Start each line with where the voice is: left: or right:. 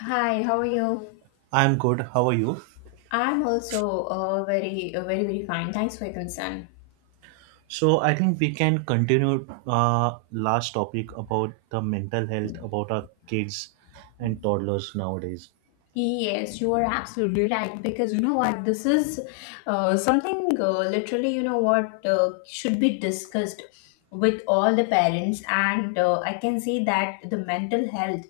left: Hi, how are you?
right: I'm good. How are you?
left: I'm also very, very, very fine. Thanks for your concern.
right: So I think we can continue last topic about the mental health about our kids and toddlers nowadays.
left: Yes, you are absolutely right, because you know what, this is something literally, you know what, should be discussed with all the parents. And I can say that the mental health,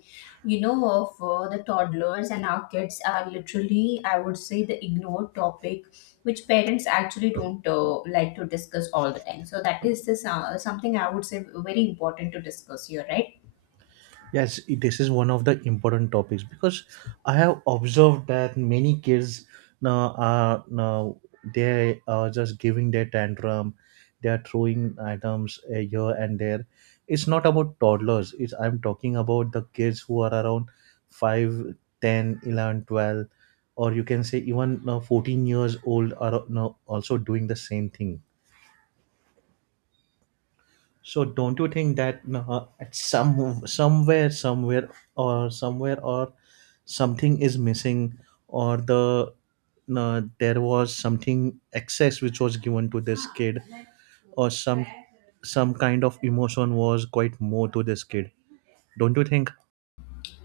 left: you know, of the toddlers and our kids are literally, I would say, the ignored topic, which parents actually don't like to discuss all the time. So that is this, something I would say very important to discuss here, right?
right: Yes, this is one of the important topics because I have observed that many kids now they are just giving their tantrum, they are throwing items here and there. It's not about toddlers. It's I'm talking about the kids who are around 5, 10, 11, 12, or you can say even 14 years old are now also doing the same thing. So don't you think that at some somewhere somewhere or somewhere or something is missing or there was something excess which was given to this kid, or some kind of emotion was quite more to this kid, don't you think?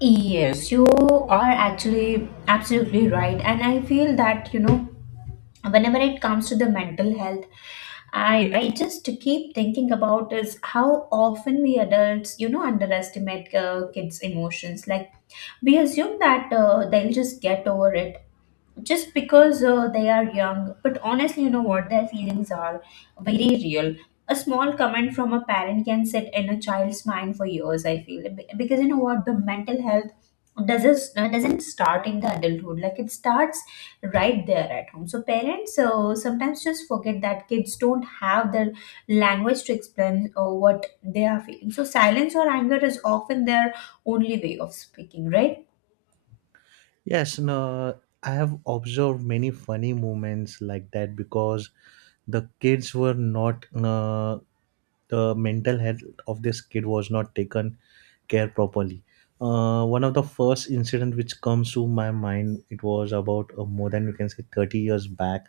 left: Yes, you are actually absolutely right. And I feel that, you know, whenever it comes to the mental health, I just keep thinking about is how often we adults, you know, underestimate kids' emotions. Like, we assume that they'll just get over it just because they are young. But honestly, you know what? Their feelings are very real. A small comment from a parent can sit in a child's mind for years, I feel. Because you know what, the mental health doesn't doesn't start in the adulthood, like it starts right there at home. So parents sometimes just forget that kids don't have the language to explain what they are feeling, so silence or anger is often their only way of speaking, right?
right: Yes, no, I have observed many funny moments like that, because the kids were not, the mental health of this kid was not taken care properly. One of the first incident which comes to my mind, it was about more than you can say 30 years back.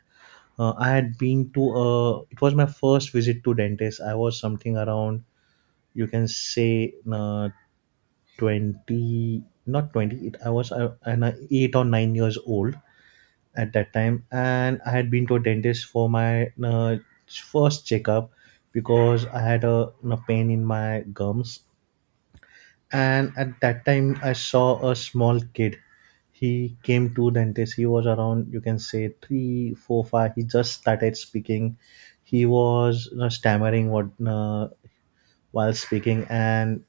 right: I had been to, it was my first visit to dentist. I was something around, you can say, 20, not 20, I was 8 or 9 years old at that time, and I had been to a dentist for my first checkup because I had a pain in my gums. And at that time I saw a small kid. He came to dentist. He was around, you can say, 3, 4, 5. He just started speaking. He was stammering what while speaking, and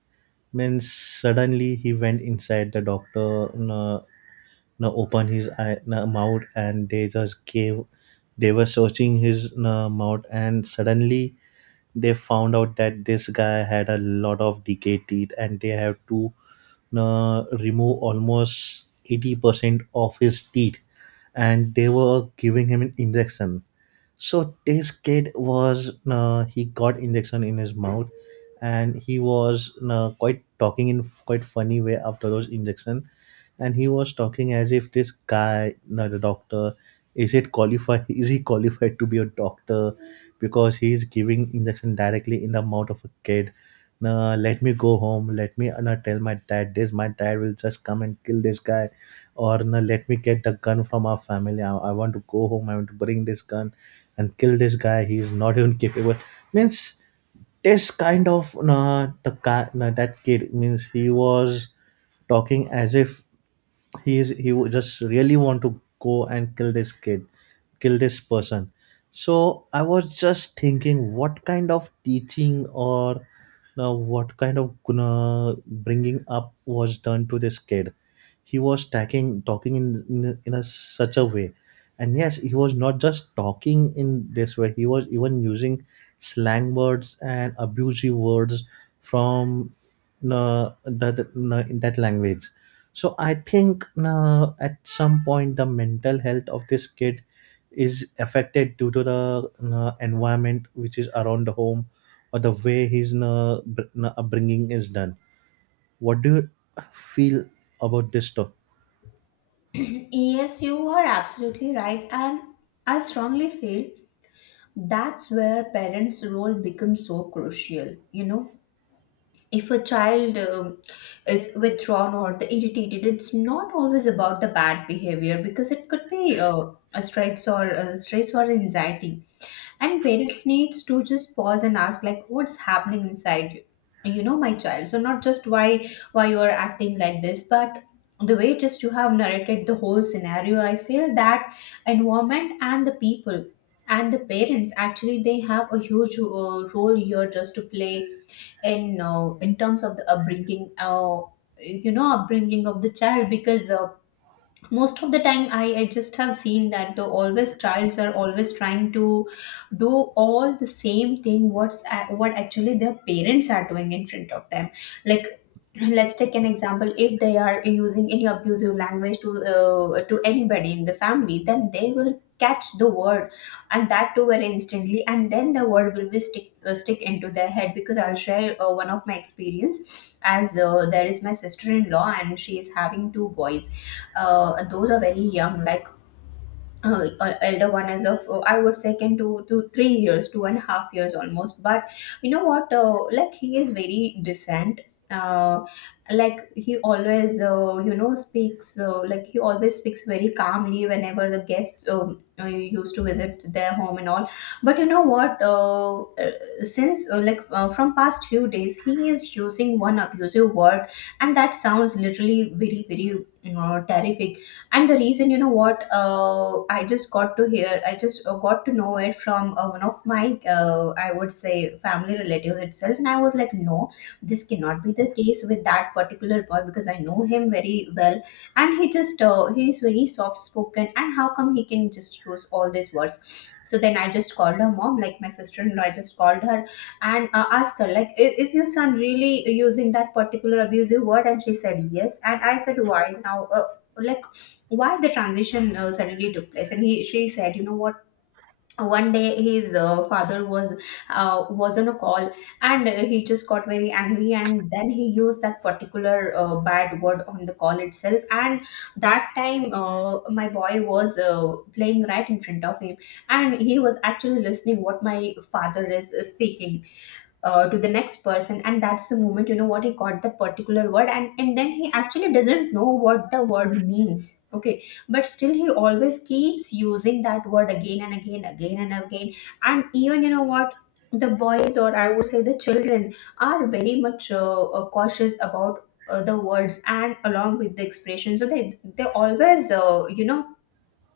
right: then suddenly he went inside the doctor. Na, na Opened his eye, mouth, and they just gave. They were searching his mouth, and suddenly they found out that this guy had a lot of decayed teeth, and they have to remove almost 80% of his teeth. And they were giving him an injection, so this kid was, he got injection in his mouth, and he was quite talking in quite funny way after those injection. And he was talking as if, this guy, not a doctor, is it qualified is he qualified to be a doctor, because he is giving injection directly in the mouth of a kid? No, let me go home. Let me not tell my dad this. My dad will just come and kill this guy. Or no, let me get the gun from our family. I want to go home. I want to bring this gun and kill this guy. He's not even capable. Means this kind of, the guy, that kid, means he was talking as if, he would just really want to go and kill this kid, kill this person. So I was just thinking, what kind of teaching, or now what kind of bringing up was done to this kid? He was talking in in a such a way. And yes, he was not just talking in this way, he was even using slang words and abusive words from, the in that language. So I think at some point the mental health of this kid is affected due to the environment which is around the home, or the way his upbringing is done. What do you feel about this talk?
left: Yes, you are absolutely right, and I strongly feel that's where parents' role becomes so crucial. You know, if a child is withdrawn or the irritated, it's not always about the bad behavior, because it could be a stress, or anxiety. And parents needs to just pause and ask, like, what's happening inside you, you know, my child. So not just why you are acting like this, but the way just you have narrated the whole scenario, I feel that environment and the people and the parents actually, they have a huge role here just to play. And in terms of the upbringing, you know, upbringing of the child, because most of the time, I just have seen that the always childs are always trying to do all the same thing what's what actually their parents are doing in front of them. Like, let's take an example: if they are using any abusive language to anybody in the family, then they will catch the word, and that too very instantly. And then the word will be stick stick into their head. Because I'll share one of my experience. As there is my sister-in-law, and she is having two boys. And those are very young. Like, elder one is of, I would say, can do to 3 years, 2.5 years almost. But you know what, like, he is very decent. uh, like he always you know speaks, like he always speaks very calmly whenever the guests used to visit their home and all. But you know what, since, like, from past few days, he is using one abusive word, and that sounds literally very, very terrific. And the reason, you know what, I just got to hear I just got to know it from one of my, I would say, family relatives itself. And I was like, no, this cannot be the case with that particular boy, because I know him very well, and he just he is very soft spoken, and how come he can just use all these words? So then I just called her mom, like my sister-in-law. I just called her and asked her, like, is your son really using that particular abusive word? And she said, yes. And I said, why? Now, like, why the transition suddenly took place? And he she said, you know what, one day his father was was on a call, and he just got very angry, and then he used that particular bad word on the call itself. And that time, my boy was playing right in front of him, and he was actually listening what my father is speaking to the next person. And that's the moment, you know what, he got the particular word. And then, he actually doesn't know what the word means, okay? But still, he always keeps using that word again and again, again and again. And even, you know what, the boys, or I would say the children, are very much cautious about the words and along with the expression. So they always, you know,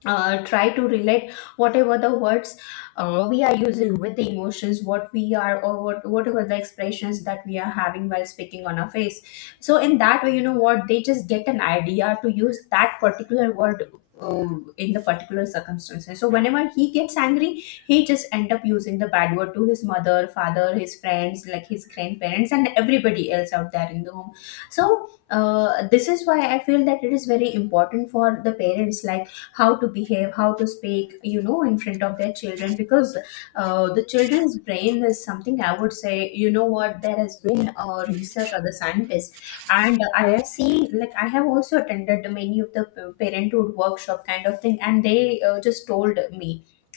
left: try to relate whatever the words we are using with the emotions what we are, or whatever the expressions that we are having while speaking on our face. So in that way, you know what, they just get an idea to use that particular word uh, in the particular circumstances. So whenever he gets angry, he just end up using the bad word to his mother, father, his friends, like his grandparents, and everybody else out there in the home. So, this is why I feel that it is very important for the parents, like, how to behave, how to speak, you know, in front of their children. Because the children's brain is something, I would say, you know what, there has been research, or the scientists, and I have seen, like I have also attended many of the parenthood workshop kind of thing, and they just told me,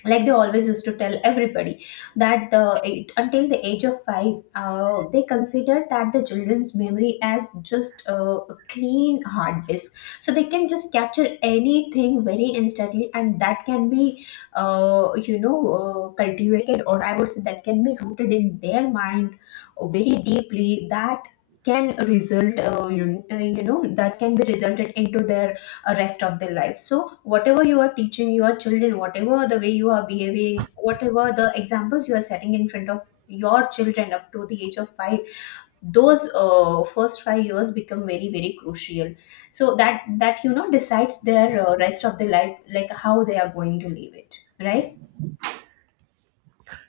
left: like, they always used to tell everybody that the until the age of five, they considered that the children's memory as just a clean hard disk. So they can just capture anything very instantly, and that can be you know, cultivated, or I would say that can be rooted in their mind very deeply, that can result, you know, that can be resulted into their rest of their life. So whatever you are teaching your children, whatever the way you are behaving, whatever the examples you are setting in front of your children up to the age of 5, those first 5 years become very, very crucial. So that, you know, decides their rest of the life, like how they are going to live it, right?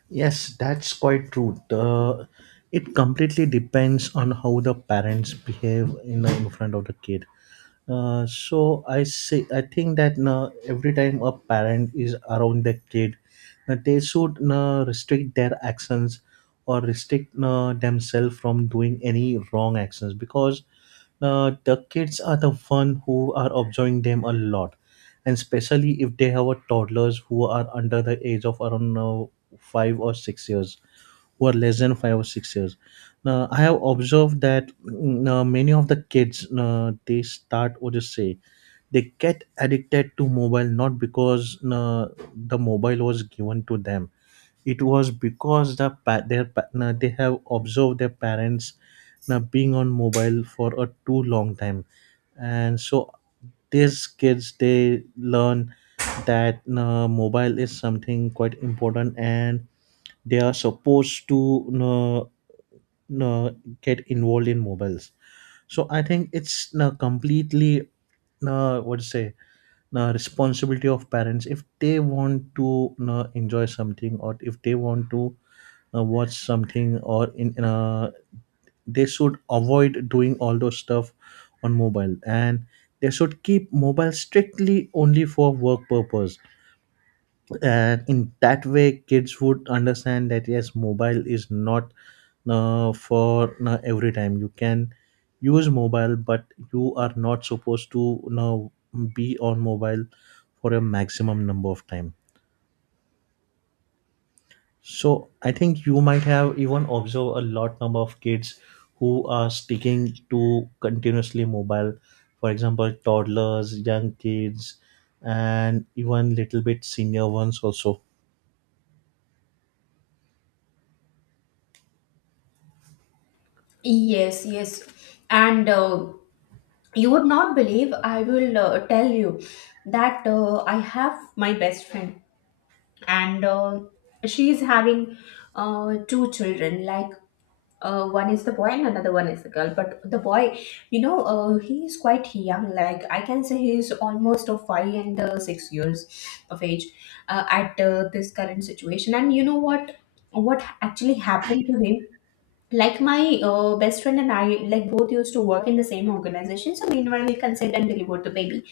right: Yes, that's quite true. The it completely depends on how the parents behave in front of the kid. So I think that na every time a parent is around the kid, they should na restrict their actions, or restrict na themselves from doing any wrong actions, because the kids are the one who are observing them a lot, and especially if they have a toddlers who are under the age of around 5 or 6 years, who are less than 5 or 6 years. Now, I have observed that, many of the kids they start, or just say, they get addicted to mobile, not because the mobile was given to them. It was because they have observed their parents being on mobile for a too long time, and so these kids they learn that mobile is something quite important and they are supposed to uh, uh, get involved in mobiles. So I think it's completely, what to say, responsibility of parents. If they want to enjoy something, or if they want to watch something, or in they should avoid doing all those stuff on mobile, and they should keep mobile strictly only for work purpose. And in that way kids would understand that yes, mobile is not for every time you can use mobile, but you are not supposed to, be on mobile for a maximum number of time. So I think you might have even observed a lot number of kids who are sticking to continuously mobile, for example toddlers, young kids, and even little bit senior ones also.
left: Yes, yes. And, you would not believe, I will tell you that I have my best friend, and she is having two children. Like, one is the boy and another one is the girl. But the boy, you know, he is quite young. Like I can say, he is almost of five and, 6 years of age at this current situation. And you know what? What actually happened to him? Like my, best friend and I, like, both used to work in the same organization. So meanwhile, we conceived and delivered the baby.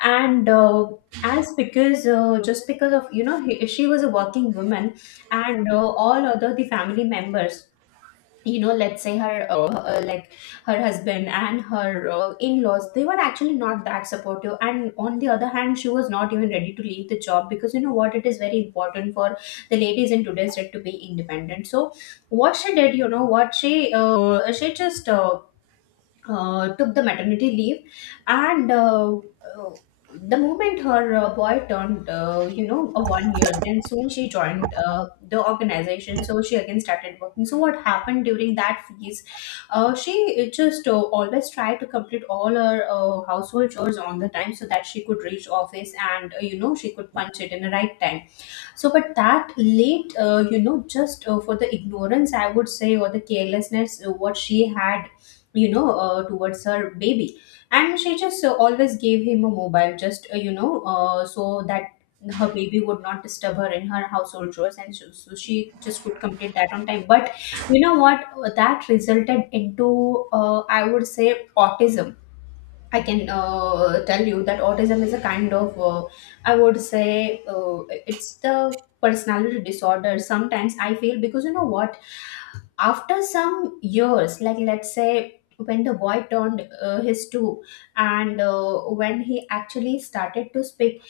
left: And as because, just because of, you know, she was a working woman, and all other the family members, you know, let's say her, like, her husband and her, in-laws, they were actually not that supportive. And on the other hand, she was not even ready to leave the job, because you know what, it is very important for the ladies in today's day to be independent. So what she did, you know what, she just took the maternity leave. And, the moment her boy turned, you know, a 1 year, then soon she joined the organization. So she again started working. So what happened during that phase, she just always tried to complete all her household chores on the time, so that she could reach office and, you know, she could punch it in the right time. So, but that late, you know, just for the ignorance, I would say, or the carelessness what she had, you know, towards her baby. And she just always gave him a mobile, just you know, so that her baby would not disturb her in her household chores. And so she just could complete that on time. But you know what that resulted into? I would say, autism. I can tell you that autism is a kind of, I would say, it's the personality disorder. Sometimes I feel, because you know what, after some years, like let's say when the boy turned his two, and when he actually started to speak.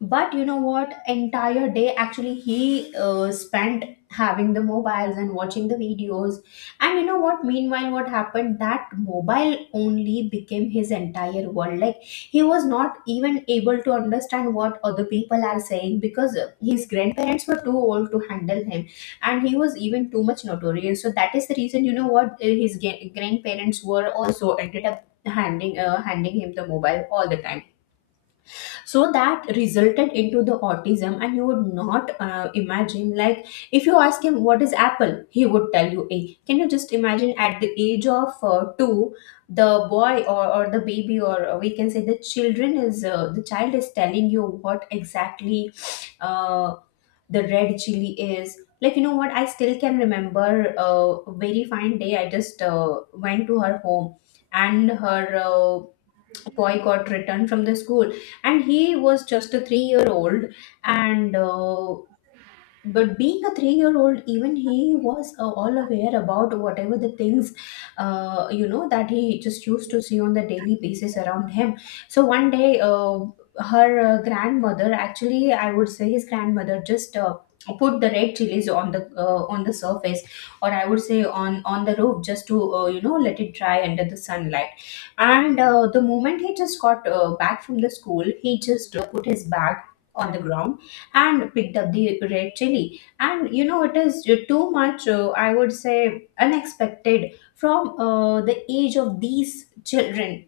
left: But you know what, entire day actually he spent having the mobiles and watching the videos. And you know what, meanwhile what happened, that mobile only became his entire world. Like, he was not even able to understand what other people are saying, because his grandparents were too old to handle him. And he was even too much notorious, so that is the reason, you know what, his grandparents were also ended up handing him the mobile all the time. So that resulted into the autism. And you would not imagine, like, if you ask him what is apple, he would tell you a... Can you just imagine, at the age of 2, the boy or the baby, or we can say the children is the child is telling you what exactly uh, the red chili is. Like, you know what, I still can remember a very fine day. I just went to her home, and her boy got returned from the school, and he was just a 3-year old. And But being a three-year-old, even he was all aware about whatever the things, you know, that he just used to see on the daily basis around him. So one day, her grandmother, actually, I would say his grandmother, just put the red chilies on the on the surface, or I would say on the roof, just to you know, let it dry under the sunlight. And the moment he just got back from the school, he just put his bag on the ground and picked up the red chili. And you know, it is too much, I would say, unexpected from the age of these children,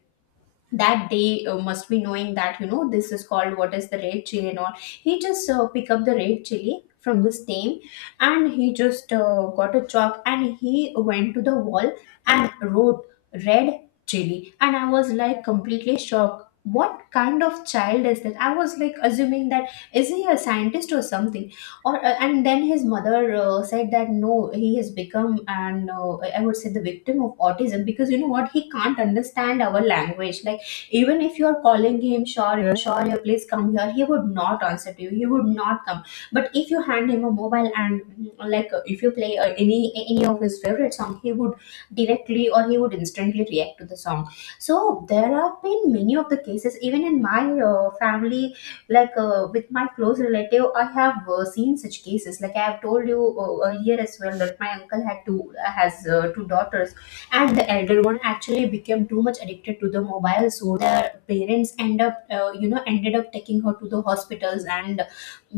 left: that they must be knowing that, you know, this is called what is the red chili. And all, he just pick up the red chili from the stem, and he just got a chalk, and he went to the wall and wrote red chili. And I was like completely shocked. What kind of child is that? I was like assuming, that is he a scientist or something? Or and then his mother said that no, he has become an I would say the victim of autism, because you know what, he can't understand our language. Like, even if you're calling him, sure, yeah, sure, yeah, please come here, he would not answer to you. He would not come. But if you hand him a mobile and like, if you play any of his favorite song, he would directly, or he would instantly react to the song. So there have been many of the cases, even in my family, like with my close relative, I have seen such cases. Like I have told you earlier as well, that my uncle had two has two daughters, and the elder one actually became too much addicted to the mobile. So the parents ended up taking her to the hospitals, and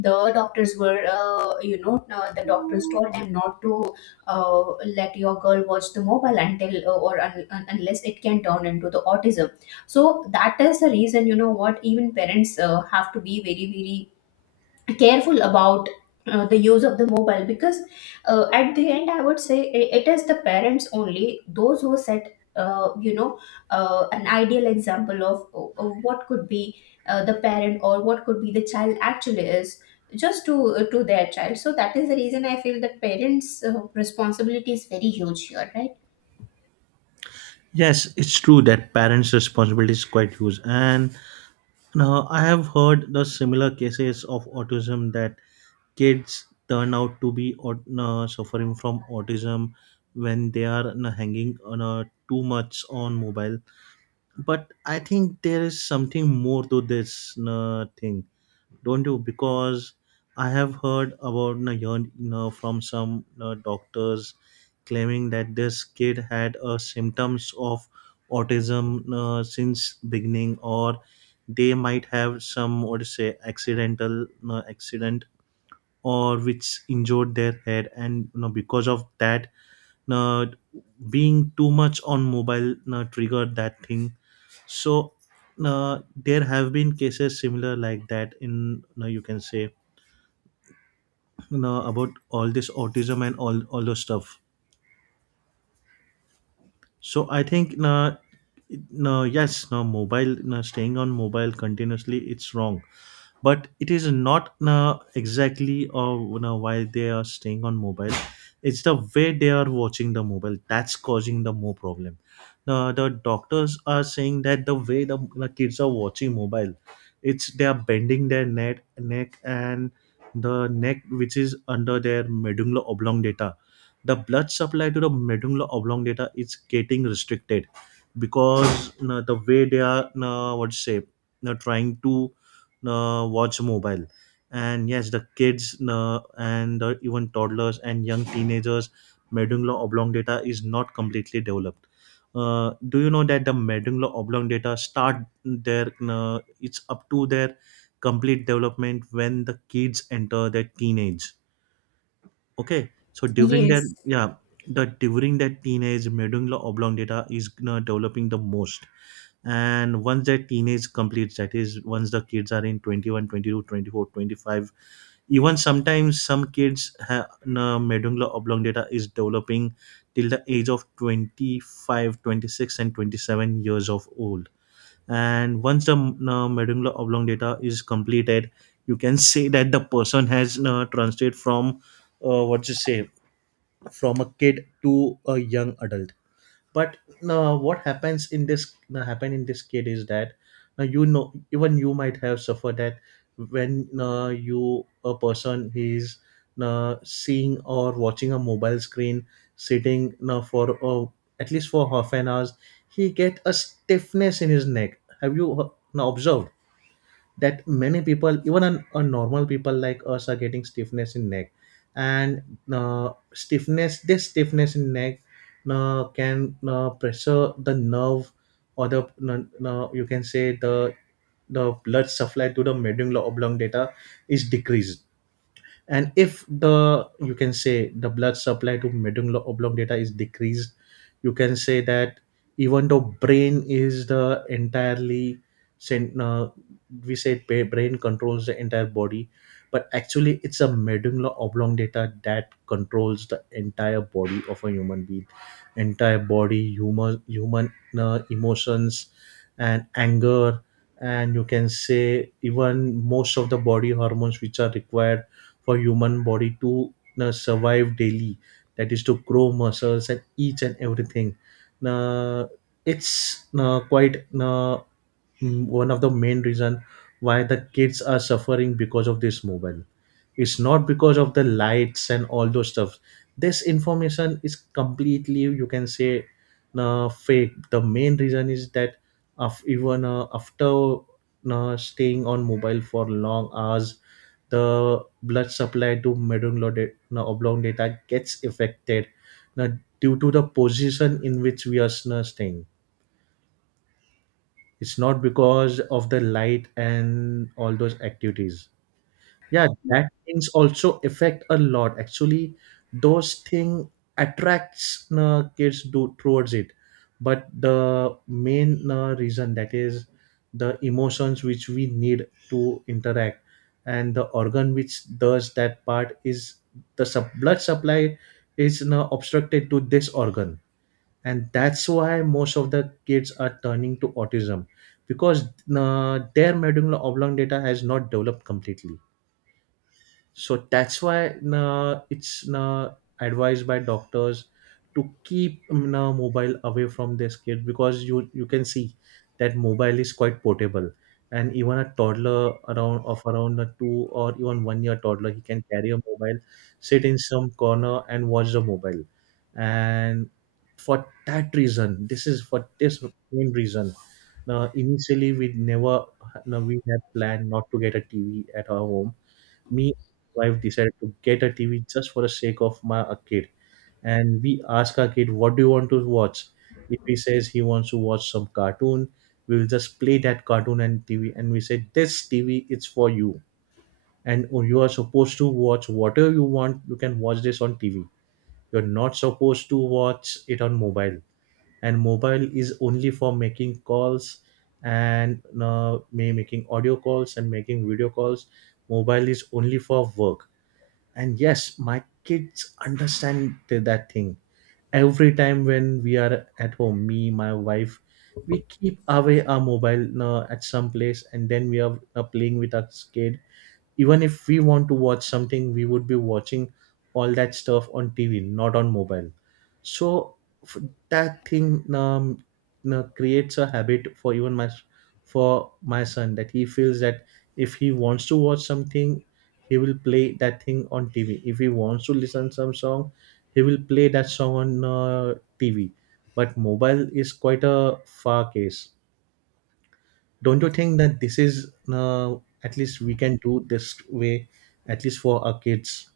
left: the doctors were you know the doctors told them not to uh, let your girl watch the mobile, until or unless it can turn into the autism. So that is the reason, you know what, even parents have to be very very careful about the use of the mobile. Because at the end, I would say it is the parents only, those who set you know, an ideal example of what could be the parent or what could be the child actually is, just to their child. So that is the reason I feel that parents responsibility is very huge here, right?
right: Yes, it's true that parents' responsibility is quite huge. And, I have heard the similar cases of autism, that kids turn out to be suffering from autism when they are, hanging on too much on mobile. But I think there is something more to this thing, don't you? Because I have heard about, from some, doctors claiming that this kid had symptoms of autism since beginning, or they might have some, what to say, accidental accident, or which injured their head. And, because of that, you being too much on mobile, you triggered that thing. So there have been cases similar like that in, you can say, you about all this autism and all those stuff. So I think, no, no, yes, no mobile, no, staying on mobile continuously, it's wrong, but it is not exactly, why they are staying on mobile. It's the way they are watching the mobile that's causing the more problem. The doctors are saying that the way the kids are watching mobile, it's they are bending their neck and the neck which is under their medulla oblongata, the blood supply to the medulla oblongata is getting restricted, because, the way they are, what to say, trying to watch mobile. And yes, the kids, and even toddlers and young teenagers medulla oblongata is not completely developed. Do you know that the medulla oblongata start their it's up to their complete development when the kids enter their teenage? Okay, so during their,
left: Yes.
right: yeah, the during that teenage medulla oblongata is developing the most. And once that teenage completes, that is once the kids are in 21, 22, 24, 25, even sometimes some kids have medulla oblongata is developing till the age of 25, 26, and 27 years of old. And once the medulla oblongata is completed, you can say that the person has translated from, what you say, from a kid to a young adult. But what happens in this, happen in this kid is that, you know, even you might have suffered that, when you, a person is seeing or watching a mobile screen, sitting for, at least for half an hour, he get a stiffness in his neck. Have you observed that many people, even a on normal people like us, are getting stiffness in neck? And stiffness, this stiffness in neck can pressure the nerve, or the you can say the blood supply to the medulla oblongata is decreased. And if the, you can say, the blood supply to medulla oblongata is decreased, you can say that, even though brain is the entirely cen- uh, brain controls the entire body, but actually it's a medulla oblongata that controls the entire body of a human being, entire body, human emotions and anger. And you can say even most of the body hormones which are required for human body to survive daily, that is to grow muscles and each and everything, uh, it's uh, quite uh, one of the main reason why the kids are suffering because of this mobile. It's not because of the lights and all those stuff. This information is completely, you can say, fake. The main reason is that, of, even after staying on mobile for long hours, the blood supply to medullary oblongata gets affected uh, due to the position in which we are staying. It's not because of the light and all those activities. Yeah, that things also affect a lot actually. Those thing attracts kids do towards it. But the main reason, that is, the emotions which we need to interact, and the organ which does that part is the blood supply is obstructed to this organ. And that's why most of the kids are turning to autism, because their medulla oblongata has not developed completely. So that's why, it's advised by doctors to keep mobile away from their kids, because you can see that mobile is quite portable, and even a toddler around a 2, or even 1 year toddler, he can carry a mobile, sit in some corner and watch the mobile. And for that reason, this is for this main reason. Now, initially we never, no, we had planned not to get a TV at our home. Me and my wife decided to get a TV just for the sake of my a kid. And we ask our kid, "What do you want to watch?" If he says he wants to watch some cartoon, we will just play that cartoon and TV, and we say, "This TV is for you, and you are supposed to watch whatever you want. You can watch this on TV. You're not supposed to watch it on mobile, and mobile is only for making calls." And may making audio calls and making video calls. Mobile is only for work. And yes, my kids understand that thing. Every time when we are at home, me, my wife, we keep away our mobile at some place and then we are playing with our kid. Even if we want to watch something we would be watching all that stuff on TV, not on mobile. So f- that thing, creates a habit for even my, for my son, that he feels that if he wants to watch something he will play that thing on TV. If he wants to listen some song, he will play that song on TV. But mobile is quite a far case. Don't you think that this is, at least we can do this way, at least for our kids?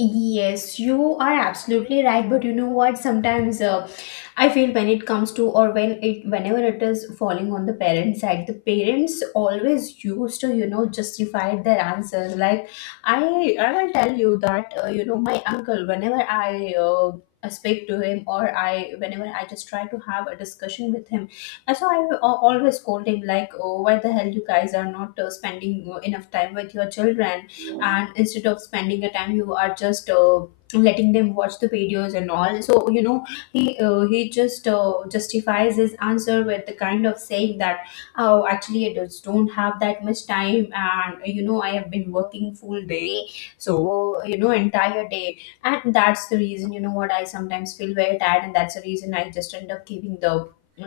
left: Yes, you are absolutely right. But you know what? Sometimes I feel, when it comes to, or when it, whenever it is falling on the parents' side, the parents always used to, you know, justify their answers. Like I will tell you that, you know, my uncle. Whenever I speak to him, or I, whenever I just try to have a discussion with him, and so I will always scold him like, "Oh, why the hell you guys are not spending enough time with your children?" And instead of spending the time, you are just letting them watch the videos and all. So, you know, he he just justifies his answer with the kind of saying that, oh, actually I just don't have that much time, and you know, I have been working full day. So, you know, entire day, and that's the reason, you know what, I sometimes feel very tired, and that's the reason I just end up giving the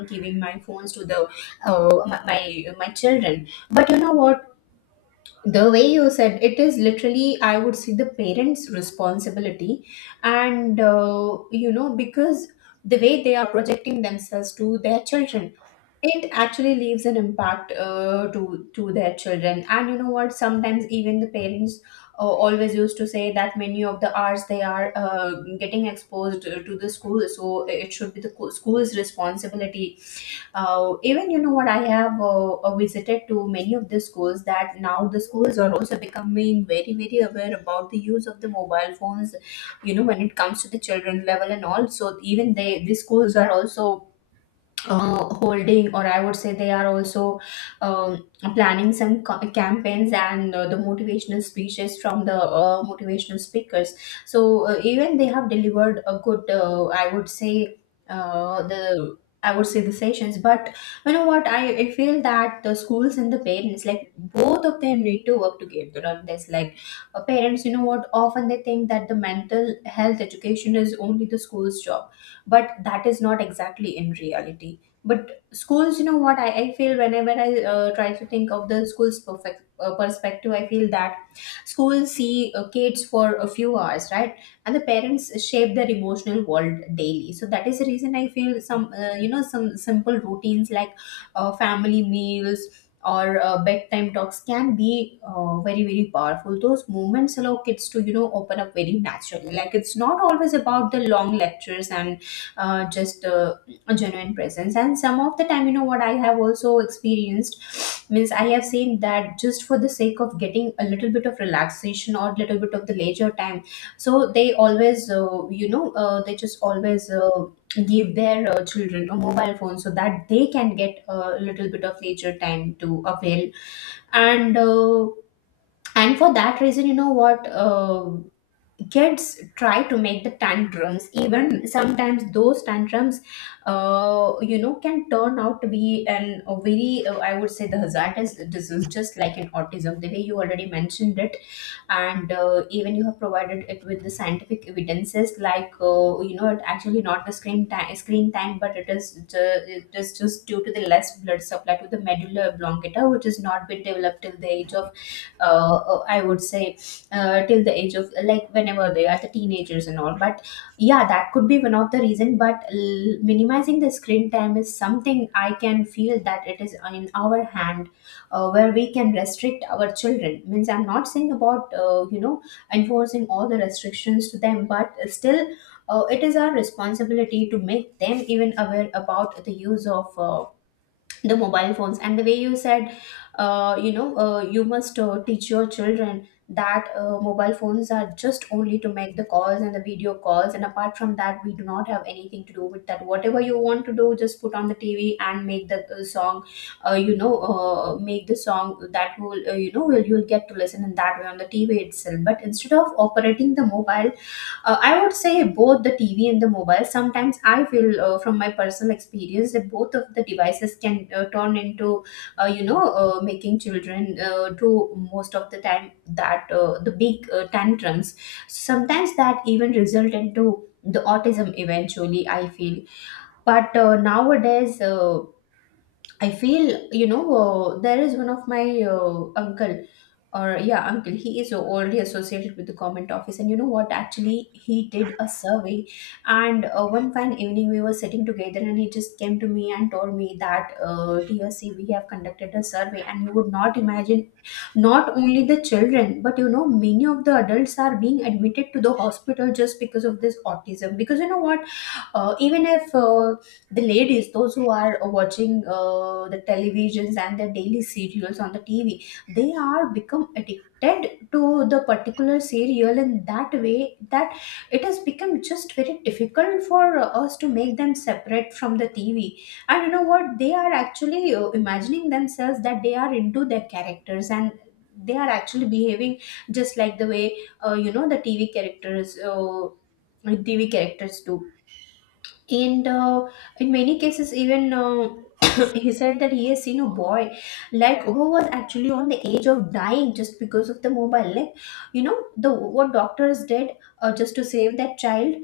left: giving my phones to the my children. But you know what, the way you said, it is literally, I would say, the parents responsibility. And you know, because the way they are projecting themselves to their children, it actually leaves an impact to their children. And you know what, sometimes even the parents always used to say that many of the hours they are getting exposed to the school, so it should be the school's responsibility. Even, you know what, I have visited to many of the schools, that now the schools are also becoming very very aware about the use of the mobile phones. You know, when it comes to the children level and all. So even they, the schools are also holding, or I would say they are also um, planning some campaigns and the motivational speeches from the motivational speakers. So even they have delivered a good, I would say uh, the the sessions. But you know what, I feel that the schools and the parents, like, both of them need to work together on this. Like, parents, you know what, often they think that the mental health education is only the school's job. But that is not exactly in reality. But schools, you know what, I feel whenever I try to think of the school's perfect perspective, I feel that schools see kids for a few hours, right? And the parents shape their emotional world daily. So that is the reason I feel some, you know, some simple routines, like family meals or bedtime talks can be very very powerful. Those moments allow kids to, you know, open up very naturally. Like, it's not always about the long lectures, and just a genuine presence. And some of the time, you know what, I have also experienced, means I have seen that just for the sake of getting a little bit of relaxation or little bit of the leisure time, so they always you know they just always give their children a mobile phone, so that they can get a little bit of leisure time to avail. And and for that reason, you know what, kids try to make the tantrums. Even sometimes those tantrums you know, can turn out to be an a very I would say the hazardous disease, just like an autism, the way you already mentioned it. And even you have provided it with the scientific evidences, like you know, it actually not the screen time, but it is it is just due to the less blood supply to the medulla oblongata, which has not been developed till the age of, I would say, till the age of, like, whenever they are the teenagers and all. But yeah, that could be one of the reason. But minimizing the screen time is something I can feel that it is in our hand, where we can restrict our children. Means, I'm not saying about, you know, enforcing all the restrictions to them, but still, it is our responsibility to make them even aware about the use of the mobile phones. And the way you said, you know, you must teach your children that mobile phones are just only to make the calls and the video calls, and apart from that, we do not have anything to do with that. Whatever you want to do, just put on the TV and make the song. You know, make the song that will, you know, will, you'll get to listen in that way on the TV itself, but instead of operating the mobile. I would say both the TV and the mobile. Sometimes I feel, from my personal experience, that both of the devices can turn into, you know, making children do most of the time that the big tantrums. Sometimes that even result into the autism eventually, I feel. But nowadays. I feel, you know, there is one of my uncle, or yeah, uncle. He is already associated with the government office, and you know what, actually he did a survey. And one fine evening we were sitting together, and he just came to me and told me that, TSC, we have conducted a survey, and you would not imagine, not only the children, but you know, many of the adults are being admitted to the hospital just because of this autism. Because you know what, even if the ladies, those who are watching the televisions and the daily serials on the TV, they are become addicted to the particular serial in that way that it has become just very difficult for us to make them separate from the TV. And you know what, they are actually imagining themselves that they are into their characters, and they are actually behaving just like the way, you know, the TV characters do. And in many cases, even he said that he has seen a boy, like, who was actually on the edge of dying just because of the mobile. Like, you know, the what doctors did, just to save that child,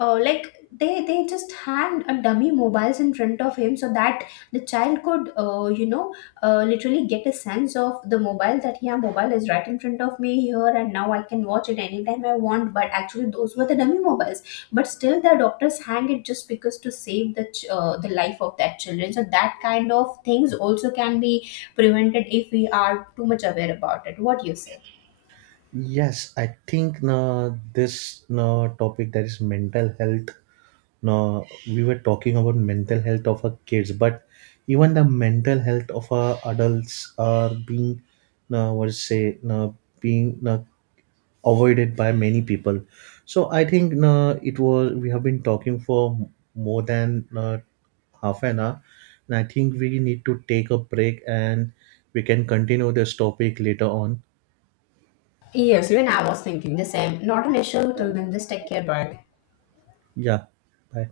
left: like, they just had a dummy mobiles in front of him, so that the child could, you know, literally get a sense of the mobile, that yeah, mobile is right in front of me here, and now I can watch it anytime I want, but actually those were the dummy mobiles. But still the doctors hang it, just because to save the the life of that children. So that kind of things also can be prevented, if we are too much aware about it. What do you say?
right: Yes, I think this topic, that is mental health. Now we were talking about mental health of our kids, but even the mental health of our adults are being, uh, what to say, uh, being uh, avoided by many people. So I think it was, we have been talking for more than half an hour, and I think we need to take a break and we can continue this topic later on.
left: Yes, even I was thinking the same. Not an issue. Till then, just take care. Bye.
right: Yeah, bye.